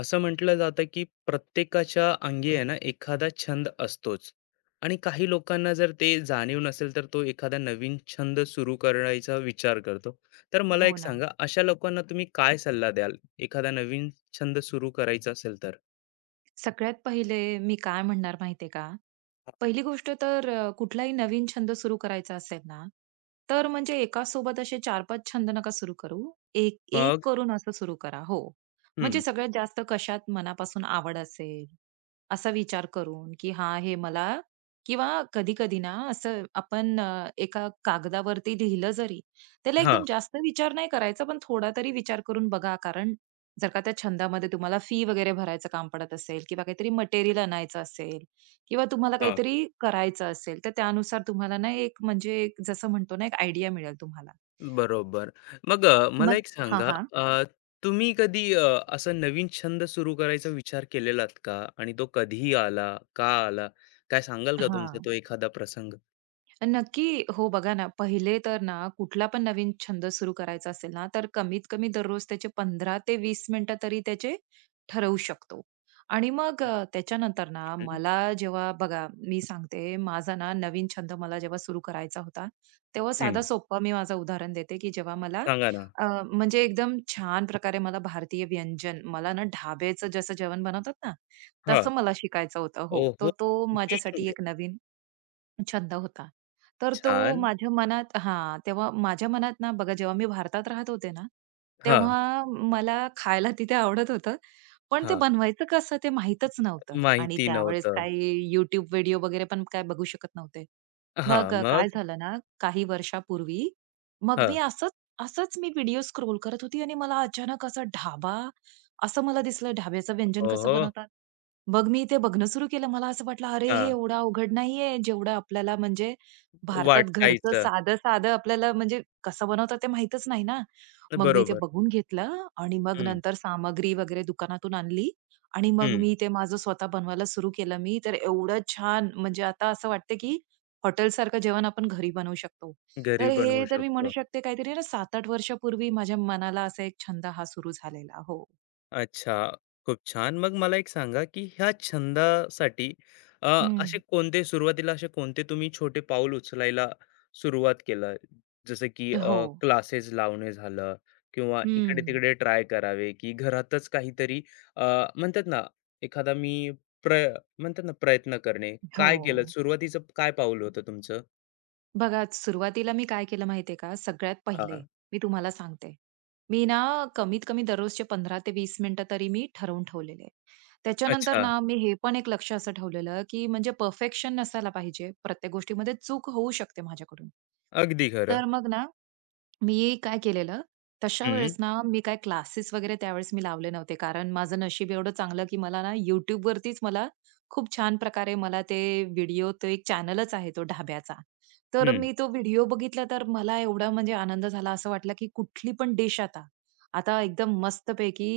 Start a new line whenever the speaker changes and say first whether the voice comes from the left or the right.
left: असं म्हटलं जातं की प्रत्येकाच्या अंगी आहे ना एखादा छंद असतोच आणि काही लोकांना जर ते जाणीव नसेल तर तो एखादा नवीन छंद सुरू करायचा विचार करतो. तर मला
right: हो
left: एक
right: ना.
left: सांगा, अशा लोकांना तुम्ही काय सल्ला द्याल? एखादा नवीन छंद सुरू करायचा असेल तर?
right: सगळ्यात पहिले मी काय म्हणणार माहितीये का? पहिली गोष्ट तर कुठलाही नवीन छंद सुरू करायचा असेल ना, तर म्हणजे एकासोबत असे 4-5 छंद नका सुरू करू. एक एक
left: मग
right: करून असं सुरू करा. हो. म्हणजे
left: हम्म
right: सगळ्यात जास्त कशात मनापासून आवड असेल, असा विचार करून, की हां, हे मला किंवा कधी-कधी ना असं आपण एका कागदावरती लिहिलं जरी, त्याला
left: हा
right: एकदम जास्त विचार नाही करायचा, पण थोडा तरी विचार करून बघा. कारण जर का त्या छंदामध्ये तुम्हाला फी वगैरे भरायचं काम पडत असेल किंवा काहीतरी मटेरियल आणायचं असेल किंवा तुम्हाला
left: हा,
right: काहीतरी करायचं असेल, तर त्यानुसार तुम्हाला ना एक म्हणजे एक जसं म्हणतो ना, एक आयडिया मिळेल तुम्हाला.
left: बरोबर. मग मला
right: मग
left: एक
right: हां,
left: सांगा,
right: हां.
left: अ, तुम्ही कधी असा नवीन छंद सुरू करायचा विचार केलेलात का? आणि तो कधी आला? का आला? काय सांगाल का तुमचा
right: हां.
left: तो एखादा प्रसंग?
right: नक्की. हो, बघा ना, पहिले तर ना कुठला पण नवीन छंद सुरू करायचा असेल ना, तर कमीत कमी दररोज त्याचे 15 ते 20 मिनिटं तरी त्याचे ठरवू शकतो. आणि मग त्याच्यानंतर ना
left: हं,
right: मला जेव्हा बघा, मी सांगते माझा ना नवीन छंद मला जेव्हा सुरू करायचा होता, तेव्हा साधा
left: हं.
right: सोप्पा मी माझं उदाहरण देते, की जेव्हा मला
left: सांगा ना.
right: अ, म्हणजे एकदम छान प्रकारे मला भारतीय व्यंजन, मला ना ढाब्याचं जसं जेवण बनवतात ना,
left: हां.
right: तसं मला शिकायचं होतं. हो, तर
left: ओहो!
right: तो माझ्यासाठी
left: कुकिंग.
right: एक नवीन छंद होता. तर तो
left: छान.
right: माझ्या मनात हां, तेव्हा माझ्या मनात ना बघा जेव्हा मी भारतात राहत होते ना,
left: हां,
right: तेव्हा मला खायला तिथे आवडत होतं. पण ते
left: हां.
right: बनवायचं कसं ते माहीतच नव्हतं आणि
left: माहिती
right: त्यावेळेस
left: नव्हतं.
right: काही YouTube व्हिडिओ वगैरे पण काय बघू शकत नव्हते.
left: हां,
right: मग
left: मग?
right: काय झालं ना काही वर्षापूर्वी मग मी
left: हां.
right: असंच असंच मी व्हिडिओ स्क्रोल करत होती आणि मला अचानक असा ढाबा असं मला दिसलं ढाब्याचं व्यंजन कसं
left: ओहो!
right: बनवतात. मग मी ते बघणं सुरू केलं. मला असं वाटलं, "अरे, हे
left: हां.
right: एवढं अवघड नाहीये, जेवढं आपल्याला म्हणजे भारतात घरचं
left: वाटायचं.
right: साधं-साधं आपल्याला म्हणजे कसं बनवतात ते माहीतच नाही ना." मग मी ते
left: बरोबर.
right: बघून घेतलं आणि मग
left: हं,
right: नंतर सामग्री वगैरे दुकानातून आणली आणि मग
left: हं.
right: मी ते माझं स्वतः बनवायला सुरू केलं मी. तर एवढं छान म्हणजे आता असं वाटतं, की हॉटेलसारखं जेवण आपण घरी बनवू शकतो.
left: घरी
right: तर
left: बनवू
right: हे तर मी म्हणू
left: शकतो.
right: शकते काहीतरी ना 7-8 वर्षापूर्वी माझ्या मनाला असा एक छंद हा सुरू झालेला. हो.
left: अच्छा, खूप छान. मग मला एक सांगा, की ह्या छंदासाठी अ, असे
right: हं.
left: कोणते, सुरुवातीला असे कोणते तुम्ही छोटे पाऊल उचलायला सुरुवात केलं? जसं की
right: हो.
left: क्लासेस लावणे झालं किंवा
right: हं.
left: इकडे-तिकडे ट्राय करावे, की घरातच काहीतरी? अ, म्हणतात ना, एखादा मी प्रय म्हणतात ना, प्रयत्न करणे.
right: हो.
left: काय केलं? सुरुवातीचं काय पाऊल होतं तुमचं?
right: बघा सुरुवातीला मी काय केलं माहितीये का? सगळ्यात पहिले
left: हां.
right: मी तुम्हाला सांगते. मी ना कमीत कमी दररोजचे 15 ते 20 मिनिटं तरी मी ठरवून ठेवलेले. त्याच्यानंतर
left: अच्छा.
right: ना मी हे पण एक लक्ष असं ठेवलेलं, की म्हणजे परफेक्शन नसायला पाहिजे. प्रत्येक गोष्टीमध्ये चूक होऊ शकते माझ्याकडून.
left: अगदी खरं.
right: तर मग ना मी काय केलेलं, तशा
left: हं,
right: वेळेस ना, मी काय क्लासेस वगैरे त्यावेळेस मी लावले नव्हते. कारण माझं नशीब एवढं चांगलं, की मला ना YouTube वरतीच मला खूप छान प्रकारे मला ते व्हिडिओ तो एक चॅनलच आहे तो ढाब्याचा. तर
left: हं.
right: मी तो व्हिडिओ बघितला, तर मला एवढा म्हणजे आनंद झाला. असं वाटलं, की कुठली पण डिश आता, आता एकदम मस्तपैकी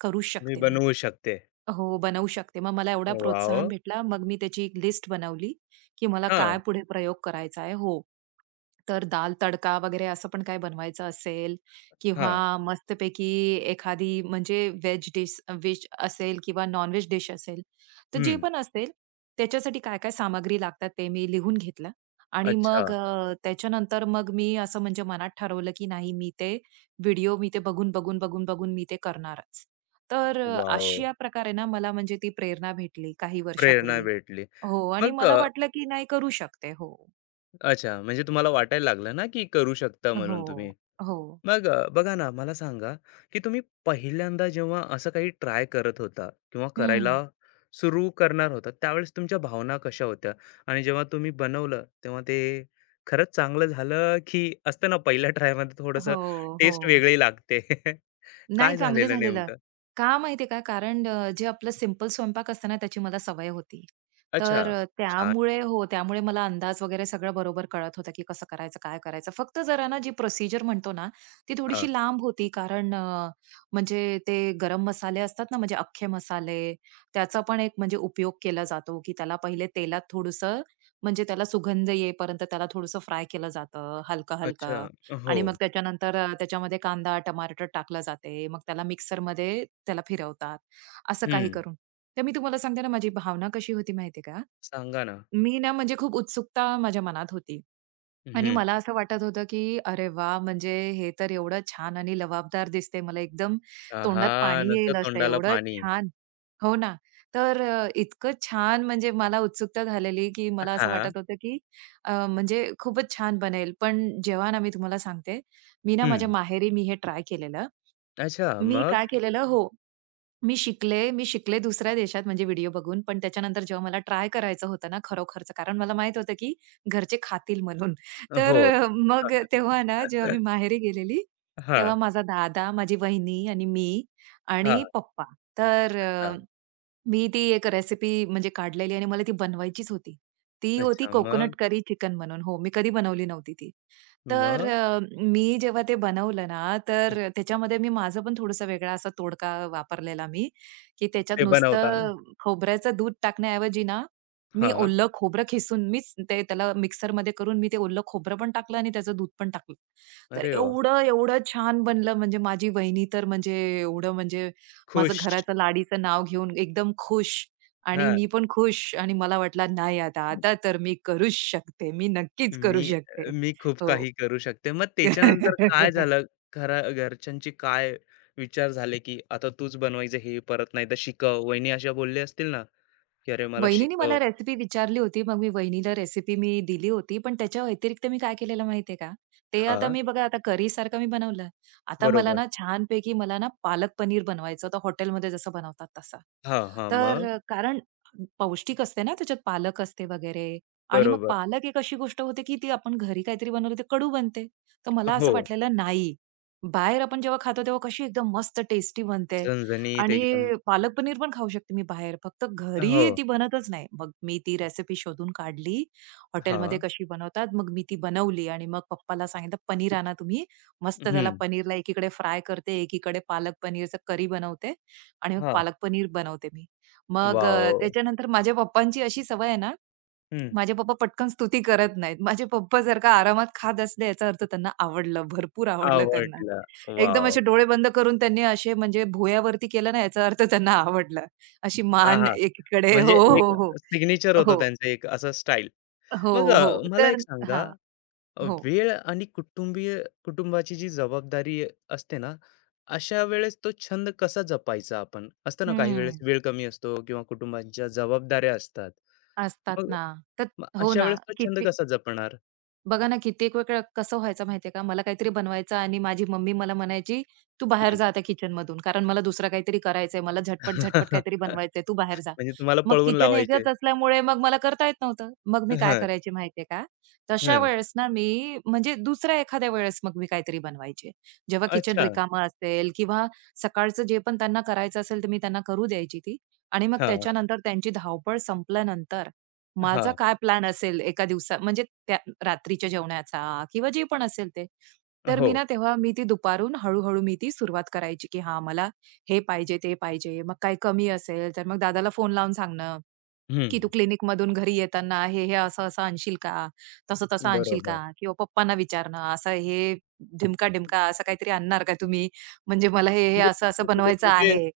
right: करूच
left: मी
right: शकते मी.
left: बनवू शकते.
right: हो, बनवू शकते. मग मला एवढा प्रोत्साहन
left: वॉव!
right: भेटला. मग मी त्याची एक लिस्ट बनवली, की मला
left: हां,
right: काय पुढे प्रयोग करायचा आहे. हो. तर दाल तडका वगैरे असं पण काय बनवायचं असेल किंवा
left: हां.
right: मस्तपैकी एखादी म्हणजे व्हेज डिश व्हेज असेल किंवा नॉन-व्हेज डिश असेल, तर जे
left: हं.
right: पण असेल त्याच्यासाठी काय-काय सामग्री लागतात ते मी लिहून घेतलं आणि
left: अच्छा.
right: मग त्याच्यानंतर मग मी असं म्हणजे मनात ठरवलं, की नाही मी ते व्हिडिओ मी ते बघून, बघून, बघून, बघून मी ते करणारच. तर
left: वॉव!
right: अशा प्रकारे ना मला म्हणजे ती प्रेरणा भेटली काही
left: प्रेरणा
right: वर्षापूर्वी.
left: भेटली.
right: हो आणि
left: मग
right: मला वाटलं की नाही करू शकते. हो.
left: अच्छा, म्हणजे तुम्हाला वाटायला लागलं ना, की करू शकता म्हणून
right: हो.
left: तुम्ही.
right: हो.
left: मग बघा ना, मला सांगा, की तुम्ही पहिल्यांदा जेव्हा असं काही ट्राय करत होता किंवा
right: हं.
left: करायला सुरू करणार होता, त्यावेळेस तुमच्या भावना कशा होत्या? आणि जेव्हा तुम्ही बनवलं, तेव्हा ते खरंच चांगलं झालं, की असतं ना पहिल्या ट्रायमध्ये
right: हो,
left: थोडंसं
right: हो.
left: टेस्ट वेगळी लागते.
right: नाही
left: काय
right: चांगली
left: झालेलं
right: झालेलं.
left: नेमकं?
right: का माहितीये का? कारण जे आपलं सिंपल स्वयंपाक असतं ना, त्याची मला सवय होती. तर
left: अच्छा. छान.
right: त्यामुळे हो, त्यामुळे मला अंदाज वगैरे सगळं बरोबर कळत होतं, की कसं करायचं, काय करायचं. फक्त जरा ना जी प्रोसिजर म्हणतो ना, ती
left: हां.
right: थोडीशी लांब होती. कारण म्हणजे ते गरम मसाले असतात ना, म्हणजे अख्खे मसाले, त्याचा पण एक म्हणजे उपयोग केला जातो, की त्याला पहिले तेलात थोडंसं म्हणजे त्याला सुगंध येईपर्यंत त्याला थोडंसं फ्राय केलं जातं,
left: अच्छा.
right: हलकं-हलकं.
left: हो.
right: आणि मग त्याच्यानंतर त्याच्यामध्ये कांदा, टमाटर टाकला जाते. मग त्याला मिक्सरमध्ये त्याला फिरवतात, असं काही
left: हं.
right: करून. तर मी तुम्हाला सांगते ना, माझी भावना कशी होती माहिती आहे का?
left: सांगा ना?
right: मी ना म्हणजे खूप उत्सुकता माझ्या मनात होती आणि
left: हं.
right: मला असं वाटत होतं, की "अरे वाह! म्हणजे हे तर एवढं छान आणि लबाबदार दिसते. मला एकदम
left: आहा!
right: तोंडात पाणी
left: नुसतं
right: येईल असं
left: तोंडाला
right: एवढं
left: पाणी.
right: छान." हो ना. तर इतकं छान म्हणजे मला उत्सुकता झालेली, की मला असं
left: हां.
right: वाटत होतं, की म्हणजे खूपच छान बनेल. पण जेव्हा ना मी तुम्हाला सांगते, मी ना माझ्या
left: हं.
right: माहेरी मी हे ट्राय केलेलं.
left: अच्छा,
right: मी
left: मग?
right: काय केलेलं हो, मी शिकले, मी शिकले दुसऱ्या देशात म्हणजे व्हिडिओ बघून. पण त्याच्यानंतर जेव्हा मला ट्राय करायचं होतं ना खरोखरचं, कारण मला माहीत होतं, की घरचे खातील म्हणून. तर
left: हो.
right: मग तेव्हा ना जेव्हा मी माहेरी गेलेली, तेव्हा
left: हां,
right: माझा दादा, माझी वहिनी आणि मी
left: हां,
right: आणि पप्पा. तर
left: हां.
right: मी ती एक रेसिपी म्हणजे काढलेली आणि मला ती बनवायचीच होती. ती होती
left: अच्छा, मग?
right: कोकोनट करी चिकन म्हणून. हो, मी कधी बनवली नव्हती ती. तर
left: मग?
right: मी जेव्हा ते बनवलं ना, तर त्याच्यामध्ये मी माझा पण थोडासा वेगळा असा तोडका वापरलेला मी, की त्याच्यात
left: ते बनवताना.
right: नुसतं खोबऱ्याचं दूध टाकण्याऐवजी ना, मी
left: हां.
right: ओलं खोबरं खिसून मीच ते त्याला मिक्सरमध्ये करून मी ते ओलं खोबरं पण टाकलं आणि त्याचं दूध पण टाकलं. तर
left: अरे वाह!
right: एवढं, एवढं छान बनलं म्हणजे माझी वहिनी तर म्हणजे एवढं म्हणजे माझं
left: खुश.
right: घराचं लाडीचं नाव घेऊन एकदम खुश आणि
left: हां.
right: मी पण खुश आणि मला वाटलं नाही आता, आता तर मी करूच शकते. मी नक्कीच करू
left: मी
right: शकते.
left: मी खूप
right: हो.
left: काही करू शकते. मग त्याच्यानंतर काय झालं? घरा घरच्यांचे काय विचार झाले, की आता तूच बनवायचं हे परत, नाही तर शिकव. वहिनी अशा बोलल्या असतील ना, की "अरे, मला
right: वहिनीने
left: शिकव."
right: मला रेसिपी विचारली होती. मग मी वहिनीला रेसिपी मी दिली होती. पण त्याच्या व्यतिरिक्त मी काय केलेलं माहितीये का? ते आता
left: हां.
right: मी बघा आता करीसारखं मी बनवलं. आता मला
left: बरोबर.
right: ना छानपैकी मला ना पालक पनीर बनवायचं होतं हॉटेलमध्ये जसं बनवतात तसं.
left: हां, हां.
right: तर
left: मग?
right: कारण पौष्टिक असते ना त्याच्यात पालक असते वगैरे आणि मग
left: बरोबर.
right: पालक एक अशी गोष्ट होते, की ती आपण घरी काहीतरी बनवलं ते कडू बनते. तर मला असं
left: हो.
right: वाटलेलं नाही. बाहेर आपण जेव्हा खातो तेव्हा कशी एकदम मस्त टेस्टी बनते
left: झणझणीत
right: आणि
left: एकदम.
right: पालक पनीर पण खाऊ शकते मी बाहेर. फक्त
left: हो.
right: घरी ती बनतच नाही. मग मी ती रेसिपी शोधून काढली. हॉटेलमध्ये
left: हां.
right: कशी बनवतात, मग मी ती बनवली आणि मग पप्पाला सांगितलं, "पनीर आणा तुम्ही." मस्त त्याला
left: हं.
right: पनीरला एकीकडे फ्राय करते, एकीकडे पालक पनीरचं करी बनवते आणि मग
left: हां.
right: पालक पनीर बनवते मी. मग
left: वॉव!
right: त्याच्यानंतर माझ्या पप्पांची अशी सवय आहे ना,
left: हं.
right: माझे पप्पा पटकन स्तुती करत नाहीत. माझे पप्पा जर का आरामात खात असले याचा अर्थ त्यांना आवडलं, भरपूर आवडलं त्यांना.
left: आवडला.
right: एकदम
left: वॉव!
right: असे डोळे बंद करून त्यांनी असे म्हणजे भुवयावरती केलं ना याचा अर्थ त्यांना आवडलं. अशी
left: हां,
right: मान
left: हां.
right: एकीकडे
left: म्हणजे
right: हो,
left: एक
right: हो, हो.
left: सिग्नेचर होतं
right: हो.
left: त्यांचं, एक असं स्टाईल.
right: हो,
left: मग
right: हो.
left: मला एक
right: तर
left: सांगा,
right: हां. हो.
left: वेळ आणि कुटुंबाची जी जबाबदारी असते ना, अशा वेळेस तो छंद कसा जपायचा आपण? असतं ना काही वेळेस
right: हं.
left: वेळ कमी असतो किंवा कुटुंबाच्या जबाबदाऱ्या असतात.
right: असतात
left: मग
right: ना. तर
left: मग
right: हो
left: अशा
right: ना.
left: वेळेस तो छंद
right: किती
left: कसा जपणार?
right: बघा ना, कित्येक वेळा कसं व्हायचं माहितीये का, मला काहीतरी बनवायचं आणि माझी मम्मी मला म्हणायची, "तू बाहेर
left: हं.
right: जा आता किचनमधून, कारण मला दुसरं काहीतरी करायचंय. मला झटपट-झटपट काहीतरी बनवायचंय. तू
left: म्हणजे
right: बाहेर जा."
left: तुम्हाला
right: मग
left: पळवून
right: किचन
left: लावायचे.
right: एकच असल्यामुळे मग मला करता येत नव्हतं. मग मी काय
left: हं,
right: करायचे माहितीये का, तशा
left: हं.
right: वेळेस ना मी म्हणजे दुसऱ्या एखाद्या वेळेस मग मी काहीतरी बनवायचे. जेव्हा किचन
left: अच्छा.
right: रिकामं असेल किंवा सकाळचं जे पण त्यांना करायचं असेल, तर मी त्यांना करू द्यायची ती आणि मग
left: हां,
right: त्याच्यानंतर त्यांची धावपळ संपल्यानंतर माझा
left: हां.
right: काय प्लॅन असेल एका दिवसात म्हणजे त्या रात्रीच्या जेवणाचा किंवा जे पण असेल ते. तर मी
left: हो.
right: ना तेव्हा मी ती दुपारून हळू-हळू मी ती सुरुवात करायची, की हां, मला हे पाहिजे, ते पाहिजे. मग काही कमी असेल तर मग दादाला फोन लावून सांगणं
left: हं.
right: की "तू क्लिनिकमधून घरी येताना हे, हे असं-असं आणशील का? तसं-तसं आणशील
left: बरोबर.
right: का?" किंवा पप्पांना विचारणं, "असं हे ढिमका-ढिमका असं काहीतरी आणणार का तुम्ही? म्हणजे मला हे, हे
left: म्हणजे
right: असं-असं
left: छोटे-छोटे
right: बनवायचं
left: तुमचे
right: आहे."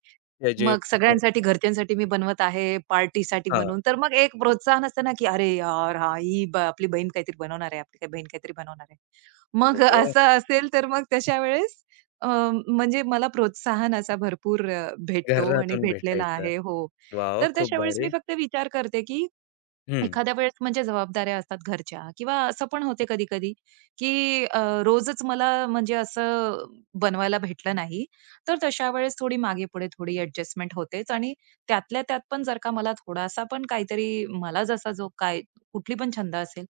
left: हे जे
right: मग सगळ्यांसाठी, घरच्यांसाठी मी बनवत आहे, पार्टीसाठी
left: हां.
right: म्हणून. तर मग एक प्रोत्साहन असतं ना, की "अरे यार! हां, ही आपली बहीण काहीतरी बनवणार आहे, आपली काही बहीण काहीतरी बनवणार आहे."
left: हो,
right: मग
left: हो.
right: असं असेल तर मग तशा वेळेस अ, म्हणजे मला प्रोत्साहन असा भरपूर भेटतो आणि
left: घरातून
right: भेटलेला
left: भेटायचं.
right: आहे. हो.
left: वॉव!
right: तर
left: खूप
right: तशा वेळेस मी
left: भारी.
right: फक्त विचार करते, की
left: हं.
right: एखाद्या वेळेस म्हणजे जबाबदाऱ्या असतात घरच्या किंवा असं पण होते
left: हो.
right: कधी-कधी, की रोजच मला म्हणजे असं बनवायला भेटलं नाही, तर तशा वेळेस थोडी मागे-पुढे थोडी ॲडजस्टमेंट होतेच आणि त्यातल्या त्यात पण जर का मला थोडासा पण काहीतरी मला जसा जो काय कुठली पण छंद असेल,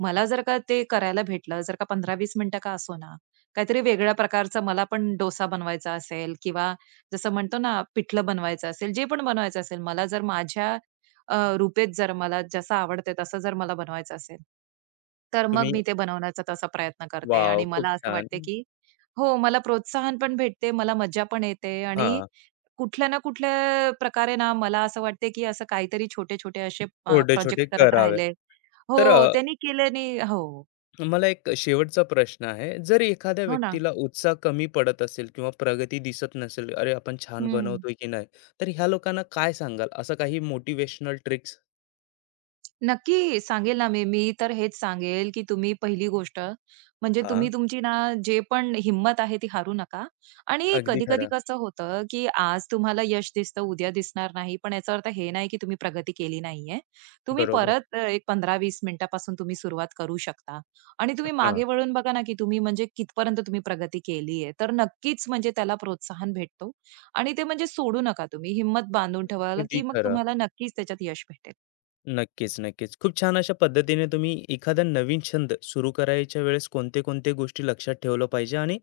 right: मला जर का ते करायला भेटलं, जर का 15-20 मिनिटं का असोना, काहीतरी वेगळ्या प्रकारचा मला पण डोसा बनवायचा असेल किंवा जसं म्हणतो ना, पिठलं बनवायचं असेल, जे पण बनवायचं असेल, मला जर माझ्या रूपेत जर मला जसं आवडते तसं जर मला बनवायचं असेल, तर मग
left: तुम्ही
right: मी ते बनवण्याचा तसा प्रयत्न करते
left: वॉव!
right: आणि
left: खूप
right: मला असं वाटते,
left: छान.
right: की हो, मला प्रोत्साहन पण भेटते, मला मज्जा पण येते आणि
left: हां.
right: कुठल्या ना कुठल्या प्रकारे ना मला असं वाटते, की असं काहीतरी छोटे-छोटे असे प्रोजेक्ट
left: छोटे-छोटे
right: करत
left: करावे.
right: राहिले हो,
left: तर
right: त्यांनी केल्याने हो,
left: मला एक शेवटचा प्रश्न आहे. जर एखाद्या
right: हो ना.
left: व्यक्तीला उत्साह कमी पडत असेल किंवा प्रगती दिसत नसेल, "अरे, आपण छान
right: हं.
left: बनवतोय की नाही?" तर ह्या लोकांना काय सांगाल? असं काही मोटिव्हेशनल ट्रिक्स?
right: नक्की सांगेल ना मी. मी तर हेच सांगेल, की तुम्ही पहिली गोष्ट म्हणजे
left: हां.
right: तुम्ही तुमची ना जे पण हिंमत आहे ती हारू नका. आणि
left: अगदी
right: कधी-कधी
left: खरं.
right: कसं होतं, की आज तुम्हाला यश दिसतं, उद्या दिसणार नाही. पण याचा अर्थ हे नाही, की तुम्ही प्रगती केली नाहीये. तुम्ही
left: बरोबर.
right: परत एक 15-20 मिनिटापासून तुम्ही सुरुवात करू शकता. आणि तुम्ही
left: हां.
right: मागे वळून बघा ना, की तुम्ही म्हणजे कितपर्यंत तुम्ही प्रगती केलीये. तर नक्कीच म्हणजे त्याला प्रोत्साहन भेटतो. आणि ते म्हणजे सोडू नका तुम्ही. हिंमत बांधून ठेवाल,
left: अगदी
right: की मग
left: खरं.
right: तुम्हाला नक्कीच त्याच्यात यश भेटेल.
left: नक्कीच, नक्कीच. खूप छान, अशा पद्धतीने तुम्ही एखादा नवीन छंद सुरू करायच्या वेळेस कोणते-कोणते गोष्टी लक्षात ठेवलं पाहिजे आणि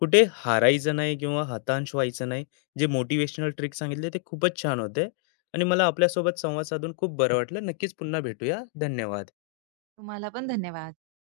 left: कुठे हारायचं नाही किंवा हताश व्हायचं नाही. जे मोटिव्हेशनल ट्रिक सांगितले ते खूपच छान होते आणि मला आपल्यासोबत संवाद साधून खूप बरं वाटलं. नक्कीच पुन्हा भेटूया. धन्यवाद.
right: तुम्हाला पण धन्यवाद.